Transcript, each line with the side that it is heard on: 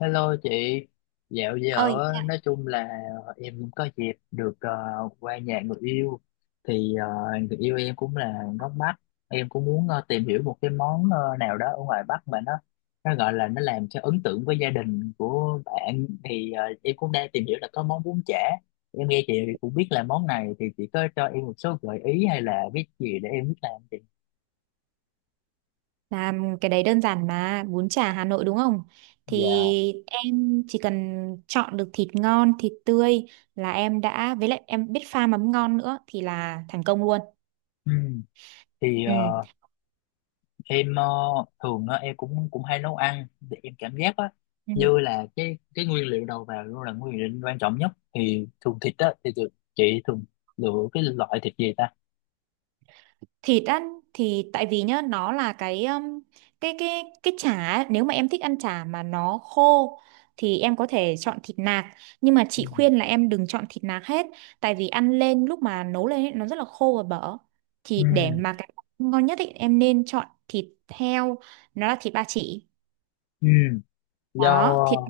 left: Hello chị, dạo
right: Ơi,
left: giờ á, nói chung là em cũng có dịp được qua nhà người yêu, thì người yêu em cũng là gốc Bắc, em cũng muốn tìm hiểu một cái món nào đó ở ngoài Bắc mà nó gọi là nó làm cho ấn tượng với gia đình của bạn, thì em cũng đang tìm hiểu là có món bún chả. Em nghe chị cũng biết là món này, thì chị có cho em một số gợi ý hay là biết gì để em biết làm chị.
right: làm cái đấy đơn giản mà. Bún chả Hà Nội đúng không?
left: Dạ.
right: Thì em chỉ cần chọn được thịt ngon, thịt tươi là em đã, với lại em biết pha mắm ngon nữa thì là thành công luôn.
left: Ừ. Thì
right: Ừ.
left: em ờ, thường á, em cũng cũng hay nấu ăn thì em cảm giác á,
right: Ừ.
left: như là cái nguyên liệu đầu vào luôn là nguyên liệu quan trọng nhất, thì thường thịt á thì thường, chị thường lựa cái loại thịt gì ta.
right: Thịt ăn thì tại vì nhá, nó là cái cái cái cái chả ấy, nếu mà em thích ăn chả mà nó khô thì em có thể chọn thịt nạc, nhưng mà
left: Ừ.
right: chị khuyên là em đừng chọn thịt nạc hết, tại vì ăn lên lúc mà nấu lên ấy, nó rất là khô và bở.
left: Ừ.
right: Thì để mà cái ngon nhất ấy, em nên chọn thịt heo, nó là thịt ba chỉ
left: Ừ. Do.
right: đó. thịt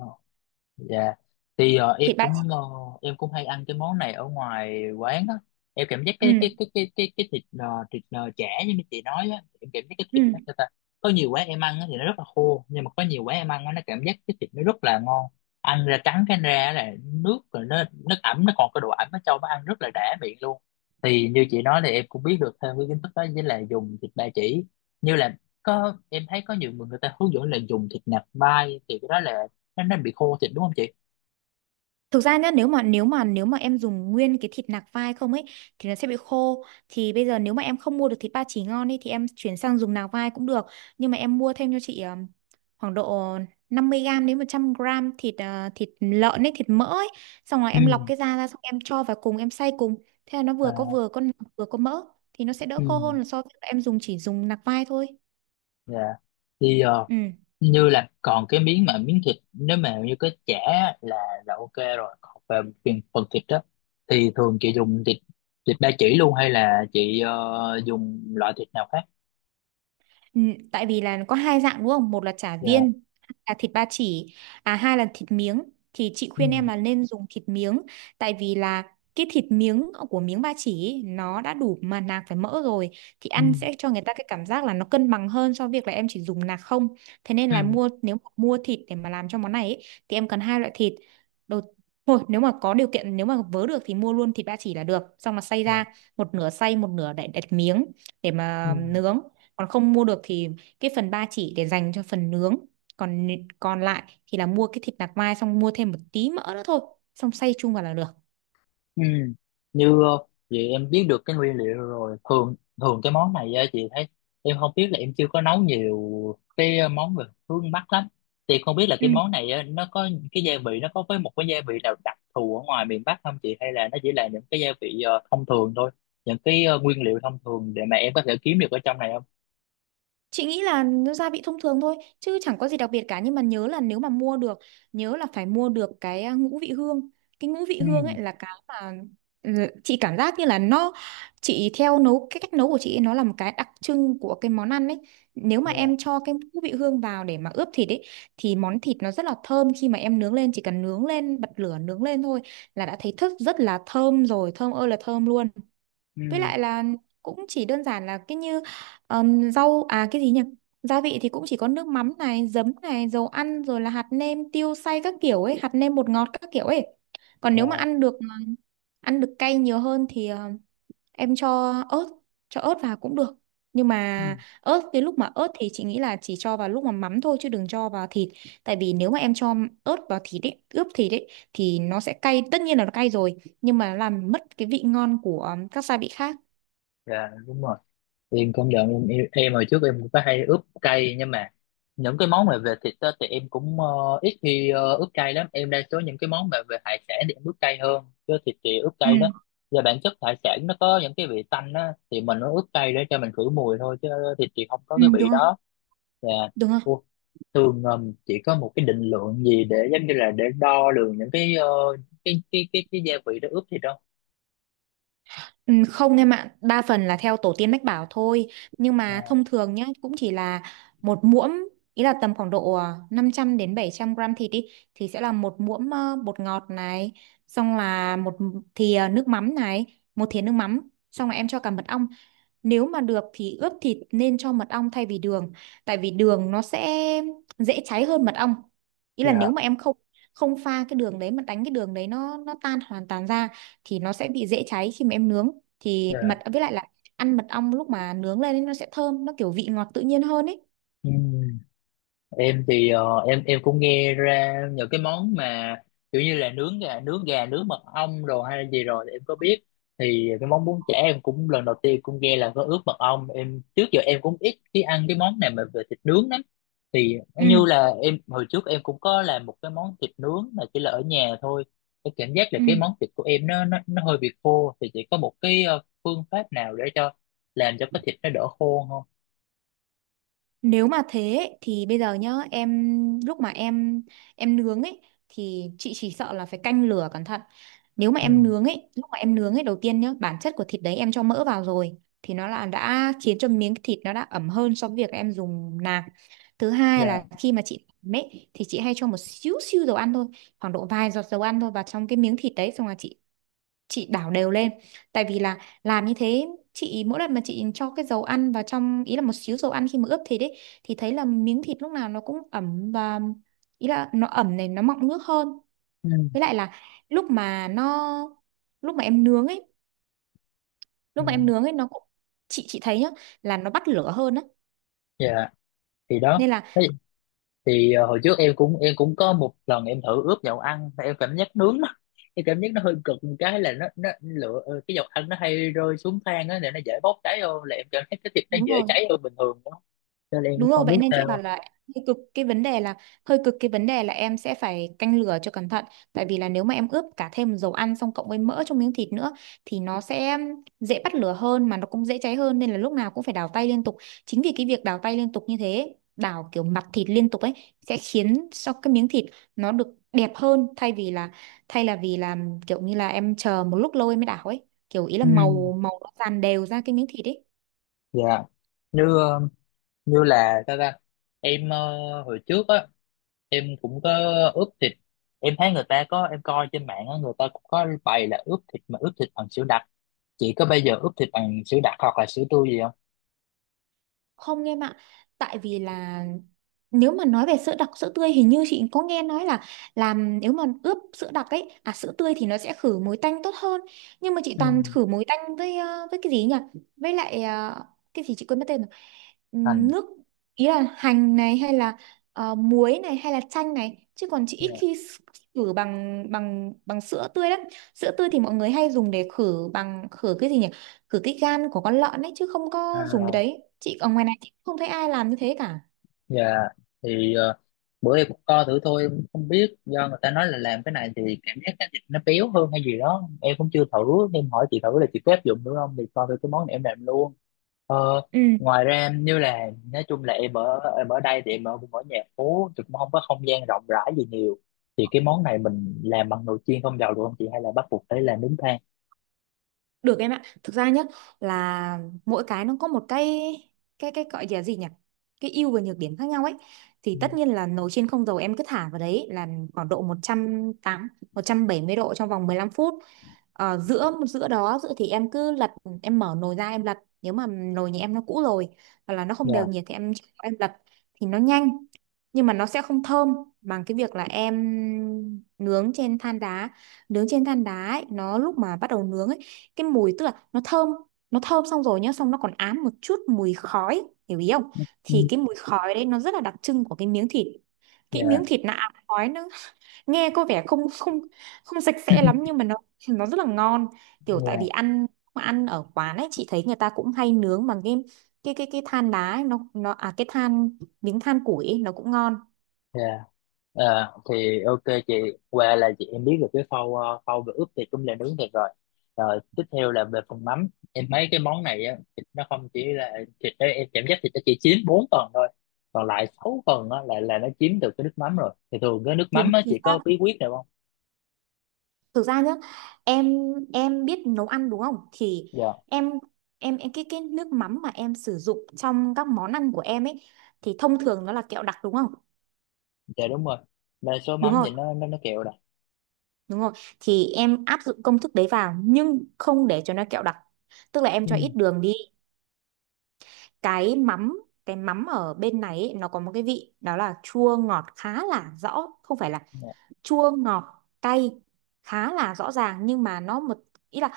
left: Dạ. Thì em
right: thịt ba chỉ.
left: cũng hay ăn cái món này ở ngoài quán á. Em cảm giác cái
right: Ừ,
left: cái cái cái cái cái thịt chả, như mấy chị nói á, em cảm giác cái thịt
right: ừ.
left: nó sao ta. Có nhiều quán em ăn á thì nó rất là khô, nhưng mà có nhiều quán em ăn á nó cảm giác cái thịt nó rất là ngon. Ăn ra trắng cái ra là nước rồi, nó ẩm, nó còn cái độ ẩm ở trong, nó ăn rất là đã miệng luôn. Thì như chị nói thì em cũng biết được thêm cái kiến thức đó với là dùng thịt ba chỉ. Như là, có em thấy có nhiều người người ta hướng dẫn là dùng thịt nạc vai, thì cái đó là nó bị khô thịt đúng không chị.
right: Thực ra nhá, nếu mà em dùng nguyên cái thịt nạc vai không ấy thì nó sẽ bị khô. Thì bây giờ nếu mà em không mua được thịt ba chỉ ngon ấy thì em chuyển sang dùng nạc vai cũng được. Nhưng mà em mua thêm cho chị khoảng độ 50 gram đến 100 gram thịt thịt lợn ấy, thịt mỡ ấy, xong rồi em
left: Ừ.
right: lọc cái da ra, xong em cho vào cùng, em xay cùng. Thế là nó vừa có
left: À,
right: vừa có nạc, vừa có mỡ, thì nó sẽ đỡ
left: ừ.
right: khô hơn là so với em dùng chỉ dùng nạc vai thôi.
left: Dạ, thì
right: Ừ.
left: như là còn cái miếng, mà miếng thịt nếu mà như cái chả là là ok rồi, còn về phần thịt đó thì thường chị dùng thịt thịt ba chỉ luôn hay là chị dùng loại thịt nào khác.
right: Ừ, tại vì là có hai dạng đúng không? Một là chả
left: Dạ.
right: viên, là thịt ba chỉ, à hai là thịt miếng. Thì chị
left: Ừ.
right: khuyên em là nên dùng thịt miếng, tại vì là cái thịt miếng của miếng ba chỉ ý, nó đã đủ mà nạc phải mỡ rồi, thì
left: Ừ.
right: ăn sẽ cho người ta cái cảm giác là nó cân bằng hơn so với việc là em chỉ dùng nạc không. Thế nên là
left: Ừ.
right: mua, nếu mà mua thịt để mà làm cho món này ý, thì em cần hai loại thịt. Đầu thôi, nếu mà có điều kiện, nếu mà vớ được thì mua luôn thịt ba chỉ là được, xong là xay ra
left: Dạ.
right: một nửa, xay một nửa để đặt miếng để
left: Ừ.
right: mà nướng. Còn không mua được thì cái phần ba chỉ để dành cho phần nướng, còn còn lại thì là mua cái thịt nạc mai, xong mua thêm một tí mỡ nữa thôi, xong xay chung vào là được.
left: Ừ. Như vậy em biết được cái nguyên liệu rồi. Thường thường cái món này á, chị thấy, em không biết là em chưa có nấu nhiều cái món về hướng Bắc lắm, thì không biết là
right: Ừ.
left: cái món này á, nó có cái gia vị, nó có với một cái gia vị nào đặc thù ở ngoài miền Bắc không chị, hay là nó chỉ là những cái gia vị thông thường thôi, những cái nguyên liệu thông thường để mà em có thể kiếm được ở trong này không.
right: Chị nghĩ là nó gia vị thông thường thôi chứ chẳng có gì đặc biệt cả, nhưng mà nhớ là nếu mà mua được, nhớ là phải mua được cái à, ngũ vị hương. Cái ngũ vị
left: Ừ.
right: hương ấy là cái mà ừ, chị cảm giác như là nó, chị theo nấu cái cách nấu của chị ấy, nó là một cái đặc trưng của cái món ăn ấy. Nếu mà em
left: Dạ,
right: cho cái ngũ vị hương vào để mà ướp thịt ấy thì món thịt nó rất là thơm. Khi mà em nướng lên, chỉ cần nướng lên, bật lửa nướng lên thôi là đã thấy thức rất là thơm rồi, thơm ơi là thơm luôn. Với
left: ừ.
right: lại là cũng chỉ đơn giản là cái như rau à, cái gì nhỉ? Gia vị thì cũng chỉ có nước mắm này, giấm này, dầu ăn rồi là hạt nêm, tiêu xay các kiểu ấy, hạt nêm bột ngọt các kiểu ấy. Còn
left: Dạ,
right: nếu mà ăn được ăn được cay nhiều hơn thì em cho ớt vào cũng được. Nhưng
left: ừ.
right: mà ớt, cái lúc mà ớt thì chị nghĩ là chỉ cho vào lúc mà mắm thôi, chứ đừng cho vào thịt. Tại vì nếu mà em cho ớt vào thịt ấy, ướp thịt ấy thì nó sẽ cay, tất nhiên là nó cay rồi, nhưng mà làm mất cái vị ngon của các gia vị khác.
left: Dạ, đúng rồi. Thì em công nhận em, em hồi trước em cũng có hay ướp cay, nhưng mà những cái món mà về thịt á, thì em cũng ít khi ướp cay lắm, em đa số những cái món mà về hải sản thì em ướp cay hơn, chứ thịt thì ướp
right: Ừ,
left: cay đó, và bản chất hải sản nó có những cái vị tanh á, thì mình nó ướp cay để cho mình khử mùi thôi, chứ thịt thì không có
right: ừ,
left: cái vị
right: đúng rồi,
left: đó. Và
right: đúng rồi.
left: ô, thường chỉ có một cái định lượng gì để giống như là để đo lường những cái gia vị đó ướp thịt đâu.
right: Ừ, không em ạ, đa phần là theo tổ tiên mách bảo thôi. Nhưng mà
left: Dạ.
right: thông thường nhá, cũng chỉ là một muỗng, ý là tầm khoảng độ à, 500 đến 700 gram thịt đi, thì sẽ là một muỗng bột ngọt này, xong là một thìa nước mắm này, một thìa nước mắm, xong là em cho cả mật ong. Nếu mà được thì ướp thịt nên cho mật ong thay vì đường, tại vì đường nó sẽ dễ cháy hơn mật ong. Ý là nếu
left: Dạ.
right: mà em không không pha cái đường đấy, mà đánh cái đường đấy nó tan hoàn toàn ra thì nó sẽ bị dễ cháy khi mà em nướng. Thì
left: Dạ.
right: mật với lại là ăn mật ong lúc mà nướng lên ấy, nó sẽ thơm, nó kiểu vị ngọt tự nhiên hơn ấy.
left: Ừ. Em thì em cũng nghe ra nhờ cái món mà kiểu như là nướng gà nướng mật ong rồi hay là gì rồi thì em có biết, thì cái món bún chả em cũng lần đầu tiên cũng nghe là có ướp mật ong, em trước giờ em cũng ít khi ăn cái món này mà về thịt nướng lắm, thì nó
right: Ừ,
left: như là em hồi trước em cũng có làm một cái món thịt nướng mà chỉ là ở nhà thôi, cái cảm giác là
right: ừ.
left: cái món thịt của em nó hơi bị khô, thì chỉ có một cái phương pháp nào để cho làm cho cái thịt nó đỡ khô không.
right: Nếu mà thế ấy, thì bây giờ nhá, em lúc mà em nướng ấy thì chị chỉ sợ là phải canh lửa cẩn thận. Nếu mà
left: Ừ.
right: em nướng ấy, lúc mà em nướng ấy đầu tiên nhá, bản chất của thịt đấy em cho mỡ vào rồi, thì nó là đã khiến cho miếng thịt nó đã ẩm hơn so với việc em dùng nạc. Thứ hai
left: Dạ.
right: là khi mà chị làm ấy thì chị hay cho một xíu xíu dầu ăn thôi, khoảng độ vài giọt dầu ăn thôi vào trong cái miếng thịt đấy, xong là chị đảo đều lên, tại vì là làm như thế. Chị mỗi lần mà chị cho cái dầu ăn vào trong ý là một xíu dầu ăn khi mà ướp thịt ấy thì thấy là miếng thịt lúc nào nó cũng ẩm và ý là nó ẩm này, nó mọng nước hơn. Với
left: Ừ.
right: lại là lúc mà nó, lúc mà em nướng ấy,
left: Ừ.
right: lúc mà em nướng ấy nó cũng, chị thấy nhá, là nó bắt lửa hơn á,
left: Dạ, thì đó,
right: nên là
left: thế thì hồi trước em cũng có một lần em thử ướp dầu ăn mà em cảm giác nướng nó, em cảm giác nó hơi cực một cái là nó lửa cái dầu ăn nó hay rơi xuống than á để nó dễ bốc cháy, hơn là em cảm thấy cái thịt nó
right: đúng
left: dễ
right: rồi.
left: cháy hơn bình thường đó, cho nên em cũng
right: Đúng rồi,
left: không
right: vậy
left: biết
right: nên chị bảo
left: sao.
right: là hơi cực. Cái vấn đề là hơi cực. Cái vấn đề là em sẽ phải canh lửa cho cẩn thận, tại vì là nếu mà em ướp cả thêm dầu ăn xong cộng với mỡ trong miếng thịt nữa thì nó sẽ dễ bắt lửa hơn mà nó cũng dễ cháy hơn, nên là lúc nào cũng phải đảo tay liên tục. Chính vì cái việc đảo tay liên tục như thế, đảo kiểu mặt thịt liên tục ấy, sẽ khiến cho cái miếng thịt nó được đẹp hơn, thay vì là thay là vì là kiểu như là em chờ một lúc lâu em mới đảo ấy, kiểu ý là
left: Ừ.
right: màu màu nó dàn đều ra cái miếng thịt ấy.
left: Dạ. như ờ, Như là sao ta, em hồi trước á em cũng có ướp thịt, em thấy người ta có, em coi trên mạng á, người ta cũng có bày là ướp thịt, mà ướp thịt bằng sữa đặc, chỉ có bây giờ ướp thịt bằng sữa đặc hoặc là sữa tươi gì.
right: Không em ạ, tại vì là nếu mà nói về sữa đặc, sữa tươi, hình như chị có nghe nói là làm, nếu mà ướp sữa đặc ấy à, sữa tươi thì nó sẽ khử mùi tanh tốt hơn, nhưng mà chị
left: Ừ.
right: toàn khử mùi tanh với với cái gì nhỉ, với lại cái gì chị quên mất tên rồi.
left: Thành.
right: Nước, ý là hành này hay là muối này hay là chanh này, chứ còn chị ít
left: Dạ.
right: khi s- khử bằng bằng bằng sữa tươi lắm. Sữa tươi thì mọi người hay dùng để khử bằng, khử cái gì nhỉ, khử cái gan của con lợn ấy, chứ không có dùng cái
left: À,
right: đấy. Chị ở ngoài này chị không thấy ai làm như thế cả.
left: dạ, thì bữa em cũng co thử thôi, em cũng không biết do người ta nói là làm cái này thì cảm giác cái thịt nó béo hơn hay gì đó, em cũng chưa thử nên hỏi chị thử là chị có áp dụng được không thì coi thử cái món này em làm luôn. Ờ,
right: Ừ.
left: ngoài ra em như là nói chung là em ở đây thì cũng ở nhà phố thì cũng không có không gian rộng rãi gì nhiều, thì cái món này mình làm bằng nồi chiên không dầu được không chị, hay là bắt buộc phải làm nướng than.
right: Được em ạ. Thực ra nhá, là mỗi cái nó có một cái gọi là gì nhỉ? Cái ưu và nhược điểm khác nhau ấy. Thì
left: Ừ.
right: tất nhiên là nồi chiên không dầu em cứ thả vào đấy là khoảng độ một một trăm, trăm tám, một trăm bảy mươi độ trong vòng 15 phút. Ờ, giữa giữa đó giữa thì em cứ lật, em mở nồi ra em lật, nếu mà nồi nhà em nó cũ rồi hoặc là nó không đều
left: Dạ.
right: nhiệt thì em lật, thì nó nhanh nhưng mà nó sẽ không thơm bằng cái việc là em nướng trên than đá. Nướng trên than đá ấy, nó lúc mà bắt đầu nướng ấy, cái mùi tức là nó thơm, nó thơm xong rồi nhá, xong nó còn ám một chút mùi khói, hiểu ý không?
left: Ừ.
right: Thì cái mùi khói đấy nó rất là đặc trưng của cái miếng thịt. Cái miếng
left: Dạ.
right: thịt nó ám khói, nó nghe có vẻ không không không sạch sẽ lắm, nhưng mà nó rất là ngon. Kiểu tại vì
left: Dạ.
right: ăn, ăn ở quán ấy, chị thấy người ta cũng hay nướng bằng cái cái than đá ấy, nó à, cái than miếng, than củi ấy, nó cũng ngon.
left: Dạ. Ờ, thì ok chị, qua là chị em biết được cái khâu về ướp thịt cũng là nướng thịt rồi, rồi tiếp theo là về phần mắm. Em thấy cái món này á, thịt nó không chỉ là thịt đấy, em cảm giác thịt nó chỉ chiếm 4 phần thôi, còn lại 6 phần á là nó chiếm được cái nước mắm, rồi thì thường cái nước
right: Đúng
left: mắm á
right: thì
left: chị có bí quyết nào không.
right: thực ra nhá, em em biết nấu ăn đúng không, thì
left: Dạ.
right: em em cái nước mắm mà em sử dụng trong các món ăn của em ấy thì thông thường nó là kẹo đặc đúng không?
left: Dạ, đúng rồi, đa số
right: Đúng
left: mắm
right: rồi,
left: thì nó kẹo rồi.
right: đúng rồi, thì em áp dụng công thức đấy vào nhưng không để cho nó kẹo đặc, tức là em cho
left: Ừ.
right: ít đường đi. Cái mắm, cái mắm ở bên này ấy, nó có một cái vị đó là chua ngọt khá là rõ, không phải là
left: Dạ.
right: chua ngọt cay, khá là rõ ràng, nhưng mà nó một, ý là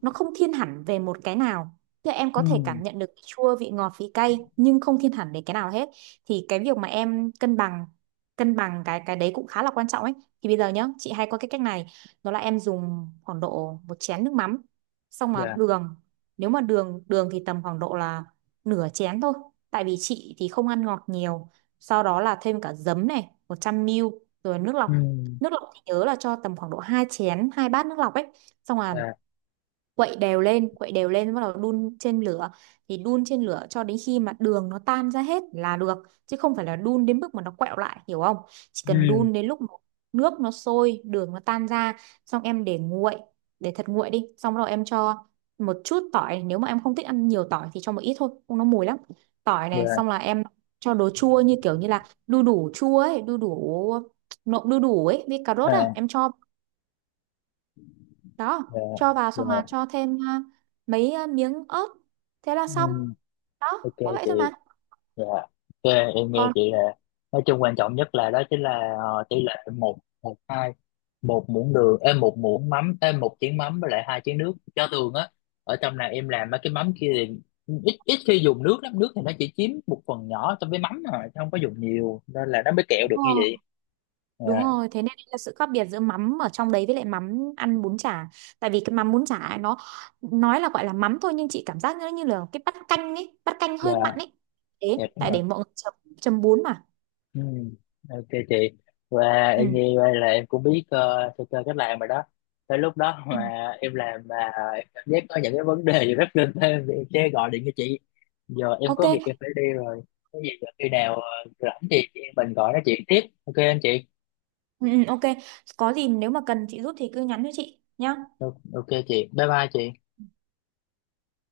right: nó không thiên hẳn về một cái nào, thì em
left: Ừ.
right: có thể cảm nhận được vị chua, vị ngọt, vị cay, nhưng không thiên hẳn đến cái nào hết. Thì cái việc mà em cân bằng, cân bằng cái đấy cũng khá là quan trọng ấy. Thì bây giờ nhá, chị hay có cái cách này, đó là em dùng khoảng độ một chén nước mắm, xong mà
left: Dạ.
right: đường, nếu mà đường đường thì tầm khoảng độ là nửa chén thôi, tại vì chị thì không ăn ngọt nhiều. Sau đó là thêm cả giấm này, 100 ml, rồi nước lọc.
left: Ừ.
right: Nước lọc thì nhớ là cho tầm khoảng độ 2 chén, hai bát nước lọc ấy, xong là
left: Dạ.
right: quậy đều lên, quậy đều lên, bắt đầu đun trên lửa. Thì đun trên lửa cho đến khi mà đường nó tan ra hết là được, chứ không phải là đun đến mức mà nó quẹo lại, hiểu không? Chỉ cần
left: Ừ.
right: đun đến lúc mà nước nó sôi, đường nó tan ra, xong em để nguội, để thật nguội đi, xong rồi em cho một chút tỏi, nếu mà em không thích ăn nhiều tỏi thì cho một ít thôi, không nó mùi lắm. Tỏi này,
left: Dạ.
right: xong là em cho đồ chua như kiểu như là đu đủ chua ấy, đu đủ, nộm đu đủ ấy với cà rốt, à
left: À.
right: em cho đó,
left: Dạ.
right: cho vào
left: Dạ.
right: xong là cho thêm à, mấy à, miếng ớt, thế là xong
left: Ừ.
right: đó,
left: Ok
right: có vậy
left: chị.
right: thôi mà.
left: Dạ, ok, em nghe
right: Còn
left: chị là nói chung quan trọng nhất là đó chính là tỷ lệ 1:1:2, một muỗng đường, em một muỗng mắm, em một chén mắm với lại hai chén nước. Cho thường á, ở trong này em làm mấy cái mắm kia thì ít, ít khi dùng nước lắm, nước thì nó chỉ chiếm một phần nhỏ trong cái mắm thôi chứ không có dùng nhiều, nên là nó mới kẹo
right: đúng
left: được như
right: rồi,
left: vậy.
right: đúng
left: Dạ.
right: rồi. Thế nên là sự khác biệt giữa mắm ở trong đấy với lại mắm ăn bún chả, tại vì cái mắm bún chả ấy, nó nói là gọi là mắm thôi nhưng chị cảm giác nó như là cái bát canh ấy, bát canh hơi mặn
left: Dạ.
right: ấy. Thế,
left: Dạ, đúng
right: tại
left: rồi.
right: để mọi người chấm, chấm bún mà.
left: Ừ, ok chị, và
right: Ừ.
left: em nghe vậy là em cũng biết sơ sơ cách làm rồi đó, tới lúc đó
right: Ừ.
left: mà em làm mà em cảm giác có những cái vấn đề gì rất linh thêm thì em sẽ gọi điện cho chị. Giờ em
right: ok
left: có việc em phải đi rồi, cái gì giờ khi nào rảnh thì chị em mình gọi nói chuyện tiếp, ok anh chị.
right: ừ, ừ, ok có gì nếu mà cần chị giúp thì cứ nhắn cho chị nhá.
left: Ok, ok chị, bye bye chị.